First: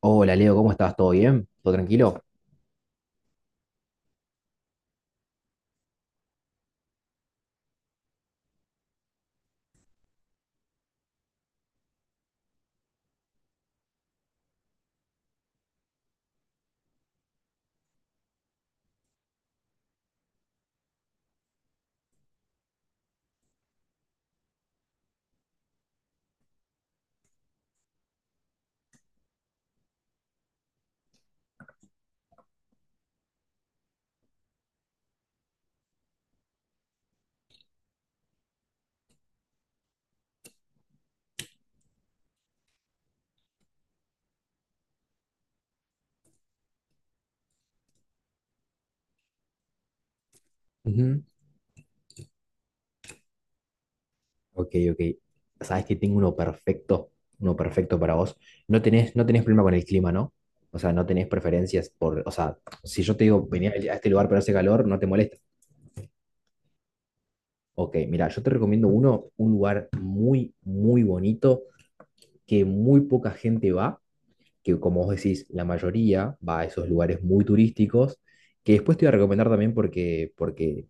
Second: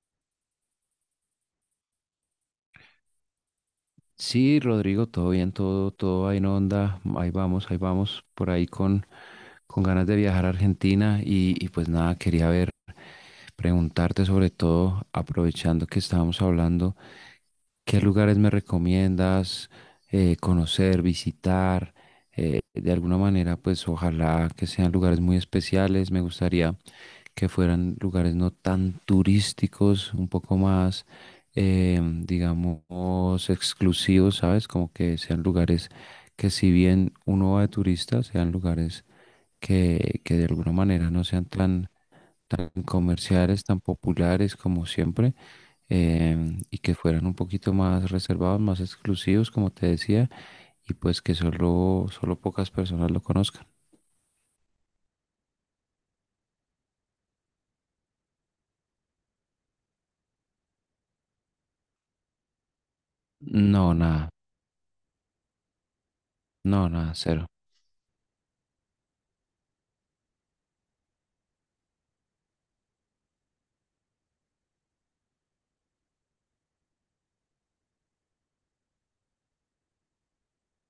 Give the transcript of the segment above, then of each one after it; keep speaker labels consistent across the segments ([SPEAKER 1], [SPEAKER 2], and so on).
[SPEAKER 1] Hola Leo, ¿cómo estás? ¿Todo bien? ¿Todo tranquilo?
[SPEAKER 2] Sí, Rodrigo, todo bien, todo, todo ahí en onda, ahí vamos, por ahí con ganas de viajar a Argentina y pues nada, quería ver, preguntarte sobre todo, aprovechando que estábamos hablando, ¿qué lugares me recomiendas conocer, visitar? De alguna manera, pues ojalá que sean lugares muy especiales, me gustaría que fueran lugares no tan turísticos, un poco más, eh, digamos, exclusivos, ¿sabes? Como que sean lugares que si bien uno va de turista, sean lugares que de alguna manera no sean tan, tan comerciales, tan populares como siempre, y que fueran un poquito más reservados, más exclusivos, como te decía, y pues
[SPEAKER 1] Ujú.
[SPEAKER 2] que solo, solo pocas personas lo conozcan.
[SPEAKER 1] Ok, ok. Sabes que tengo uno perfecto para vos. No tenés problema con el clima, ¿no? O sea, no tenés preferencias por, o sea, si yo te digo venía a
[SPEAKER 2] No,
[SPEAKER 1] este lugar
[SPEAKER 2] nada,
[SPEAKER 1] pero hace calor, no te molesta.
[SPEAKER 2] no, nada, cero.
[SPEAKER 1] Ok, mira, yo te recomiendo uno, un lugar muy, muy bonito que muy poca gente va, que como vos decís, la mayoría va a esos lugares muy turísticos, que después te voy a recomendar también porque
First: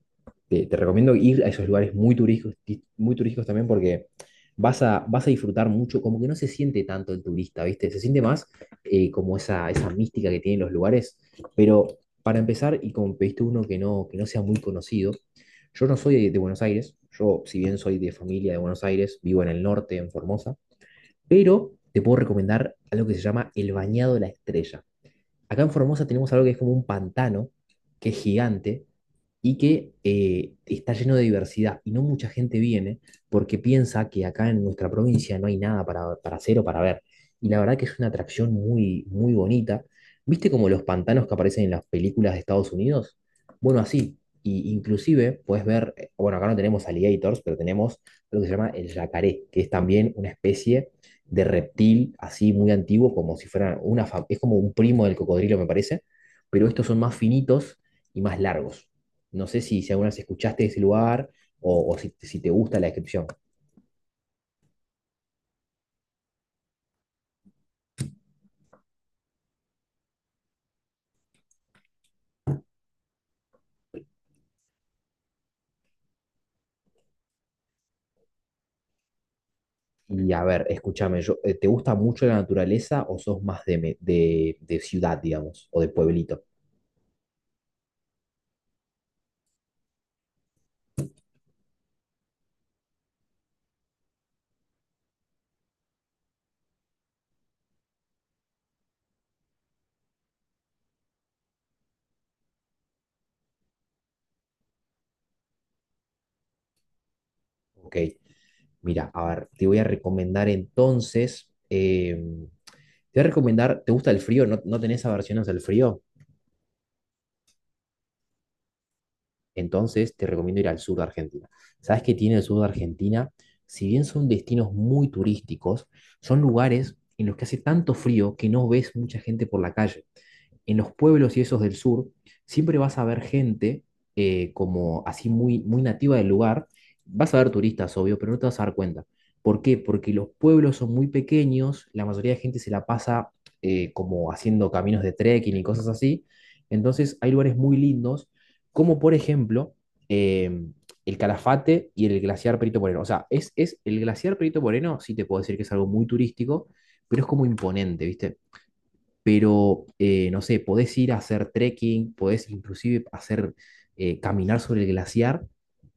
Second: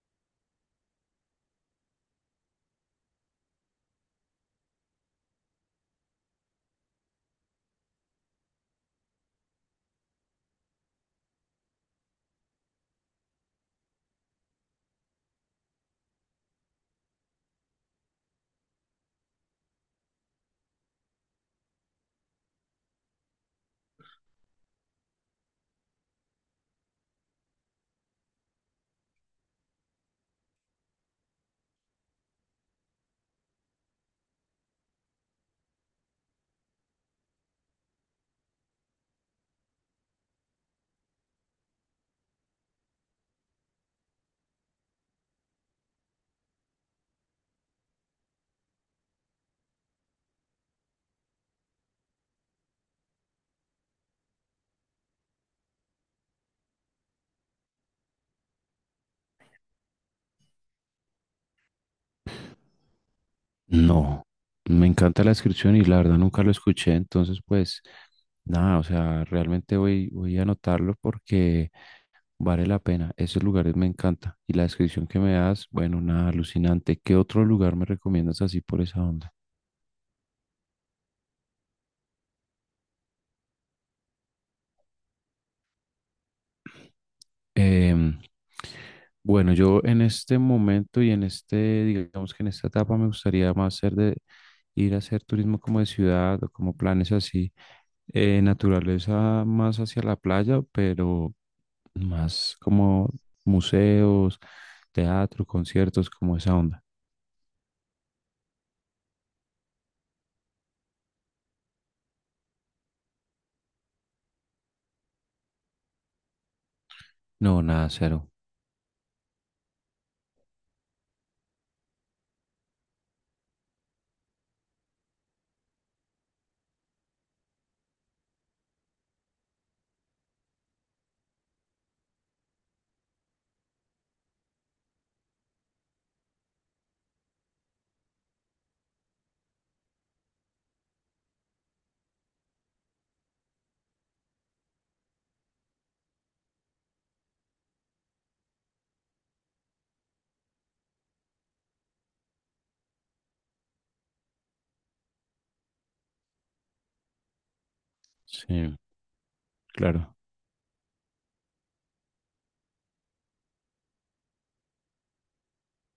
[SPEAKER 1] te recomiendo ir a esos lugares muy turísticos, muy turísticos también porque vas a disfrutar mucho, como que no se siente tanto el turista, ¿viste? Se siente más como esa mística que tienen los lugares, pero para empezar, y como pediste uno que no sea muy conocido, yo no soy de Buenos Aires. Yo si bien soy de familia de Buenos Aires, vivo en el norte, en Formosa, pero te puedo recomendar algo que se llama el Bañado de la Estrella. Acá en Formosa tenemos algo que es como un pantano, que es gigante y que está lleno de diversidad. Y no mucha gente viene porque piensa que acá en nuestra provincia no hay nada para, para hacer o para ver. Y la verdad que es una atracción muy, muy bonita. ¿Viste como los pantanos que aparecen en las películas de Estados Unidos? Bueno, así. Y inclusive puedes ver, bueno, acá no tenemos alligators, pero tenemos lo que se llama el yacaré, que es también una especie de reptil así muy antiguo, como si fuera una, es como un primo del cocodrilo, me parece, pero estos son más finitos y más largos. No sé si alguna vez escuchaste de ese lugar o si te gusta la descripción.
[SPEAKER 2] No, me encanta la descripción y la verdad nunca lo escuché, entonces pues nada, o sea, realmente voy, voy a anotarlo porque vale la pena, esos lugares me encanta y la descripción que me das, bueno, nada, alucinante. ¿Qué otro lugar me recomiendas así por esa onda?
[SPEAKER 1] Y a ver, escúchame, yo, ¿te gusta mucho la naturaleza o sos más de, de ciudad, digamos, o de pueblito?
[SPEAKER 2] Em, bueno, yo en este momento y en este, digamos que en esta etapa me gustaría más ser de ir a hacer turismo como de ciudad o como planes así, naturaleza más hacia la playa, pero... Más como museos, teatro, conciertos, como esa onda.
[SPEAKER 1] Ok, mira, a ver, te voy a recomendar entonces, te voy a recomendar, ¿te gusta el frío? ¿No, no tenés aversiones al frío?
[SPEAKER 2] No, nada, cero.
[SPEAKER 1] Entonces te recomiendo ir al sur de Argentina. ¿Sabes qué tiene el sur de Argentina? Si bien son destinos muy turísticos, son lugares en los que hace tanto frío que no ves mucha gente por la calle en los pueblos y esos del sur, siempre vas a ver gente como así muy, muy nativa del lugar. Vas a ver turistas, obvio, pero no te vas a dar cuenta. ¿Por qué? Porque los pueblos son muy pequeños, la mayoría de gente se la pasa como haciendo caminos de trekking y cosas así. Entonces hay lugares muy lindos, como por ejemplo eh, el Calafate y el glaciar Perito Moreno. O sea, es el glaciar Perito Moreno, sí te puedo decir que es algo muy turístico, pero es como imponente, ¿viste?
[SPEAKER 2] Sí,
[SPEAKER 1] Pero
[SPEAKER 2] claro.
[SPEAKER 1] no sé, podés ir a hacer trekking, podés inclusive hacer caminar sobre el glaciar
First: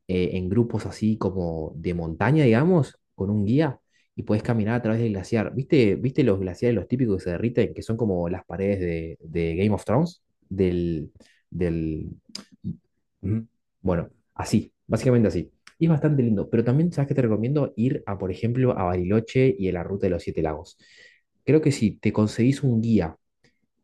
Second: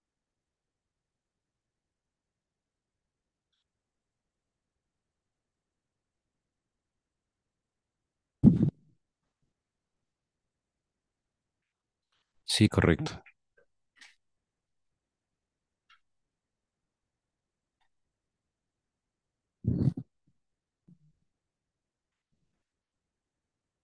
[SPEAKER 1] en grupos así como de montaña, digamos, con un guía y podés caminar a través del glaciar. ¿Viste, viste los glaciares, los típicos que se derriten, que son como las paredes de Game of Thrones? Del, del...
[SPEAKER 2] Sí, correcto.
[SPEAKER 1] Mm. Bueno, así, básicamente así. Y es bastante lindo, pero también, ¿sabes qué te recomiendo? Ir a, por ejemplo, a Bariloche y a la Ruta de los Siete Lagos. Creo que si te conseguís un guía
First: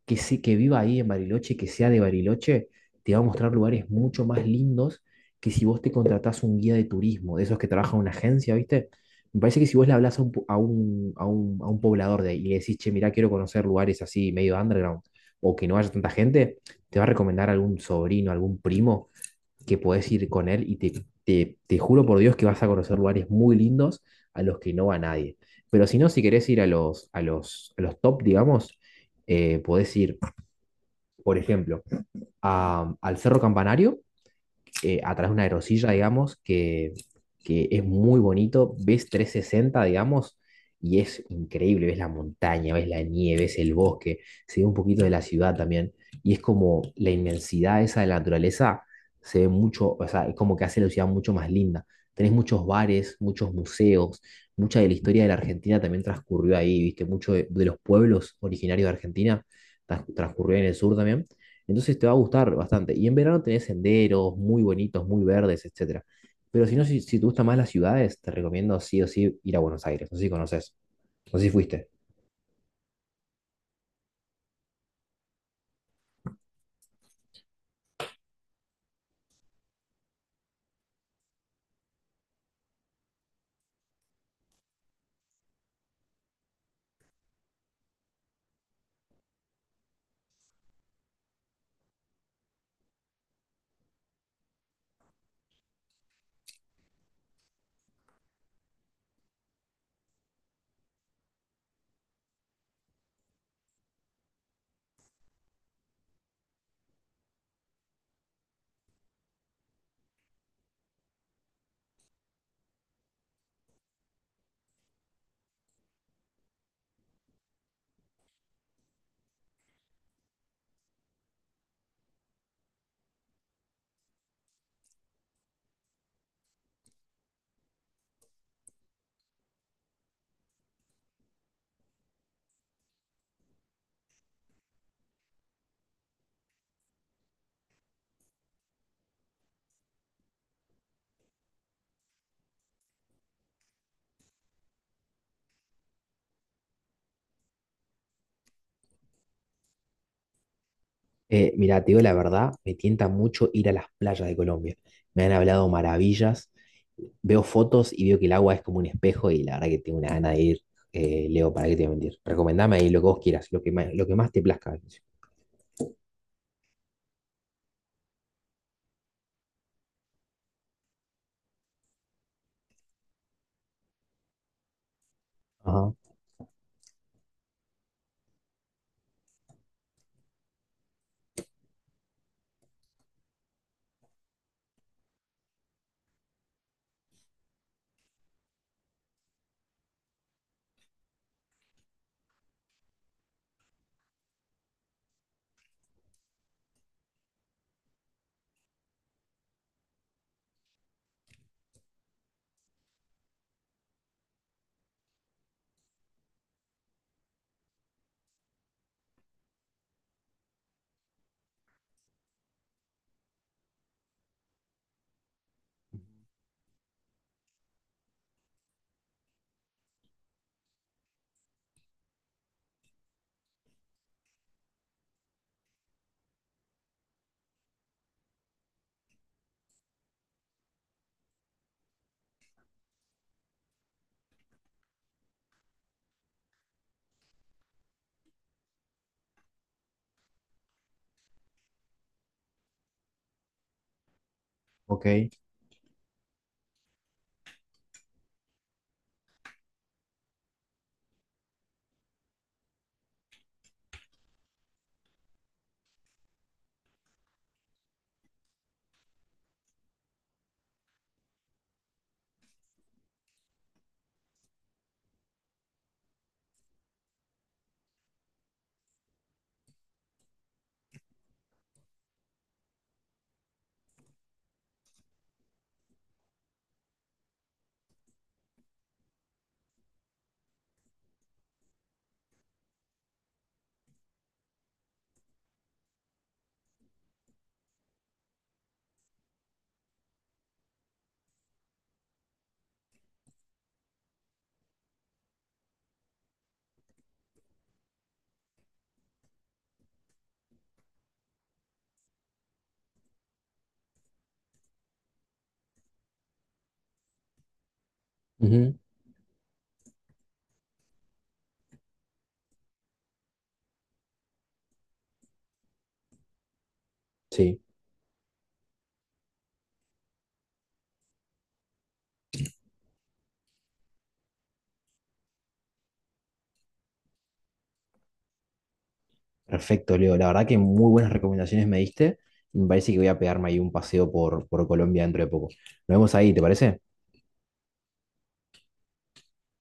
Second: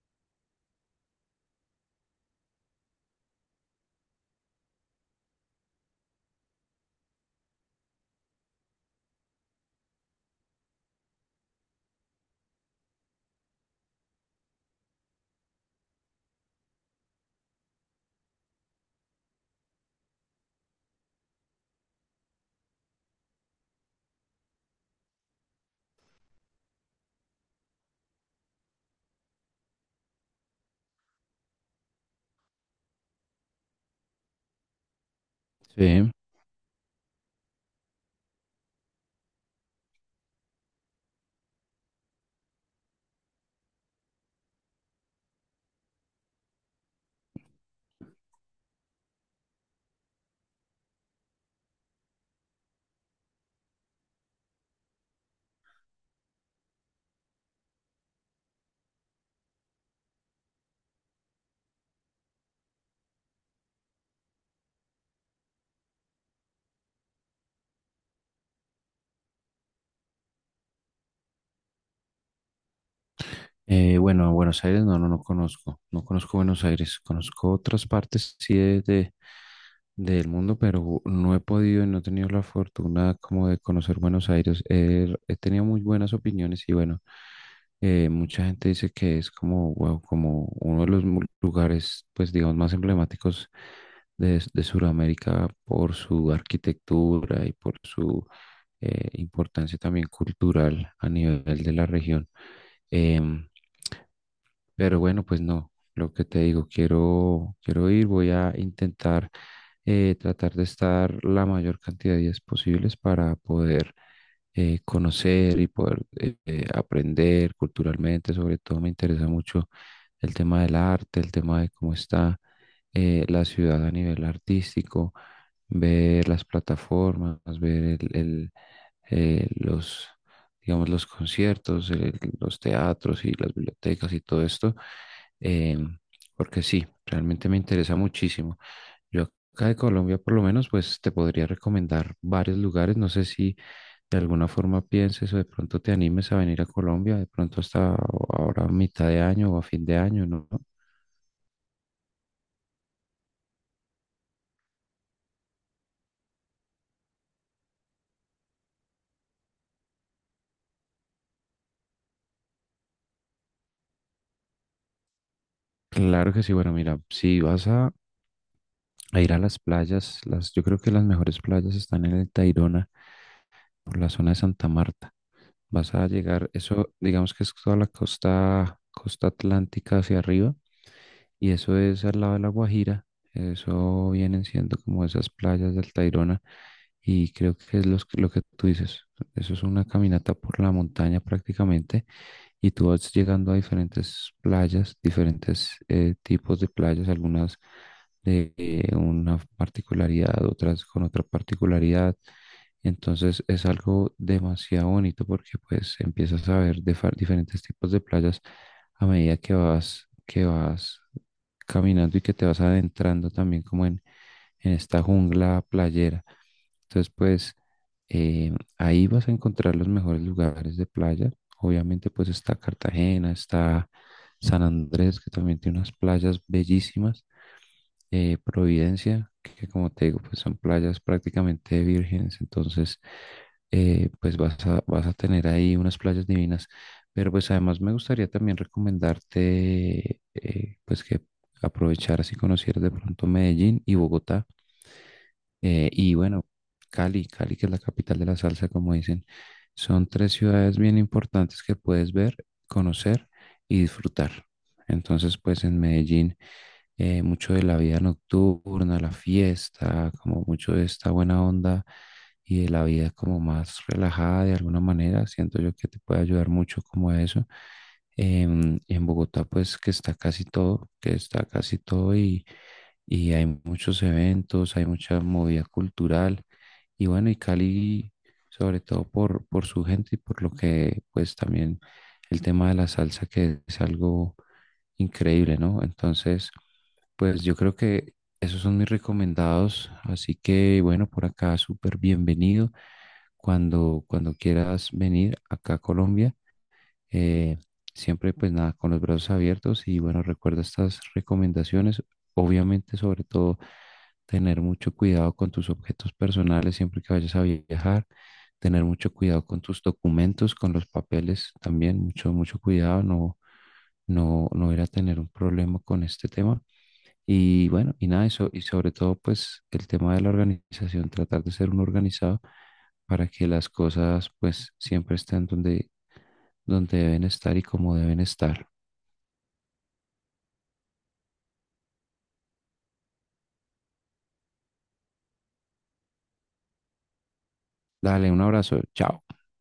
[SPEAKER 1] que viva ahí en Bariloche, que sea de Bariloche, te va a mostrar lugares mucho más lindos que si vos te contratás un guía de turismo, de esos que trabaja en una agencia, ¿viste? Me parece que si vos le hablas a a a un poblador de ahí y le decís, che, mirá, quiero conocer lugares así medio underground o que no haya tanta gente, te va a recomendar algún sobrino, algún primo que podés ir con él y te juro por Dios que vas a conocer lugares muy lindos a los que no va nadie. Pero si no, si querés ir a a los top, digamos, podés ir por ejemplo, al Cerro Campanario, a través de una aerosilla,
[SPEAKER 2] Sí.
[SPEAKER 1] digamos, que es muy bonito, ves 360 digamos, y es increíble, ves la montaña, ves la nieve, ves el bosque, se ve un poquito de la ciudad también, y es como la inmensidad esa de la naturaleza, se ve mucho, o sea, es como que hace la ciudad mucho más linda. Tenés muchos bares, muchos museos, mucha de la historia de la Argentina también transcurrió ahí, viste, mucho de los pueblos originarios de Argentina transcurrió en el sur también. Entonces te va a gustar bastante. Y en verano tenés senderos muy bonitos, muy verdes, etcétera. Pero si no, si te gustan más las ciudades, te recomiendo sí o sí ir a Buenos Aires. No sé si conoces, no sé si fuiste.
[SPEAKER 2] Bueno, a Buenos Aires no conozco. No conozco Buenos Aires. Conozco otras partes, sí, del mundo, pero no he podido y no he tenido la fortuna como de conocer Buenos Aires. He tenido muy buenas opiniones y bueno, mucha gente dice que es como wow, como uno de los lugares, pues digamos, más emblemáticos de Sudamérica por su arquitectura y por su importancia también cultural a nivel de la región. Em, pero bueno, pues no, lo que te digo, quiero, quiero ir, voy a intentar tratar de estar la mayor cantidad de días posibles para poder conocer y poder aprender culturalmente. Sobre todo me interesa mucho el tema del arte, el tema de cómo está la ciudad a nivel artístico, ver las plataformas, ver los, digamos, los conciertos, los teatros y las bibliotecas y todo esto, eh, porque sí, realmente me interesa muchísimo. Yo acá de Colombia, por lo menos, pues te podría recomendar varios lugares. No sé si de alguna forma pienses o de pronto te animes a venir a Colombia, de pronto hasta ahora a mitad de año o a fin de año, ¿no?
[SPEAKER 1] Mira, te digo la verdad, me tienta mucho ir a las playas de Colombia. Me han hablado maravillas. Veo fotos y veo que el agua es como un espejo y la verdad que tengo una gana de ir. Leo, ¿para qué te voy a mentir? Recomendame ahí lo que vos quieras, lo que más te plazca.
[SPEAKER 2] Claro que sí, bueno, mira, si vas a ir a las playas. Las, yo creo que las mejores playas están en el Tayrona, por la zona de Santa Marta.
[SPEAKER 1] Ajá.
[SPEAKER 2] Vas a llegar, eso digamos que es toda la costa, costa atlántica hacia arriba, y eso es al lado de la Guajira. Eso vienen siendo como esas playas del Tayrona, y creo que es lo que tú dices. Eso es una caminata por la montaña prácticamente y tú vas llegando a diferentes playas, diferentes tipos de playas, algunas de una particularidad, otras con otra particularidad. Entonces es algo demasiado bonito porque pues empiezas a ver diferentes tipos de playas a medida que vas caminando y que te vas adentrando también como en esta jungla playera. Entonces, pues ahí vas a encontrar los mejores lugares de playa. Obviamente, pues está Cartagena, está San Andrés, que también tiene unas playas bellísimas. Providencia, que como te digo, pues son playas prácticamente vírgenes. Entonces, pues vas a, vas a tener ahí unas playas divinas. Pero pues además me gustaría también recomendarte, pues que aprovecharas y conocieras de pronto Medellín y Bogotá,
[SPEAKER 1] Ok.
[SPEAKER 2] y bueno, Cali, Cali, que es la capital de la salsa, como dicen, son tres ciudades bien importantes que puedes ver, conocer y disfrutar. Entonces, pues en Medellín, mucho de la vida nocturna, la fiesta, como mucho de esta buena onda y de la vida como más relajada de alguna manera, siento yo que te puede ayudar mucho como a eso. En Bogotá, pues que está casi todo, que está casi todo y hay muchos eventos, hay mucha movida cultural y bueno, y Cali sobre todo por su gente y por lo que pues también el tema de la salsa que es algo increíble, ¿no? Entonces, pues yo creo que esos son mis recomendados, así que bueno, por acá súper bienvenido cuando, cuando quieras venir acá a Colombia. Eh, Siempre pues nada, con los brazos abiertos y bueno, recuerda estas recomendaciones. Obviamente, sobre todo, tener mucho cuidado con tus objetos personales siempre que vayas a viajar,
[SPEAKER 1] Ujú.
[SPEAKER 2] tener mucho cuidado con tus documentos, con los papeles también, mucho, mucho cuidado, no ir a tener un problema con este tema.
[SPEAKER 1] Sí.
[SPEAKER 2] Y bueno, y nada, eso, y sobre todo, pues el tema de la organización, tratar de ser un organizado para que las cosas, pues siempre estén donde, donde deben estar y como deben estar.
[SPEAKER 1] Perfecto, Leo. La verdad que muy buenas recomendaciones me diste. Me parece que voy a pegarme ahí un paseo por Colombia dentro de poco. Nos vemos ahí, ¿te parece?
[SPEAKER 2] Dale, un abrazo, chao.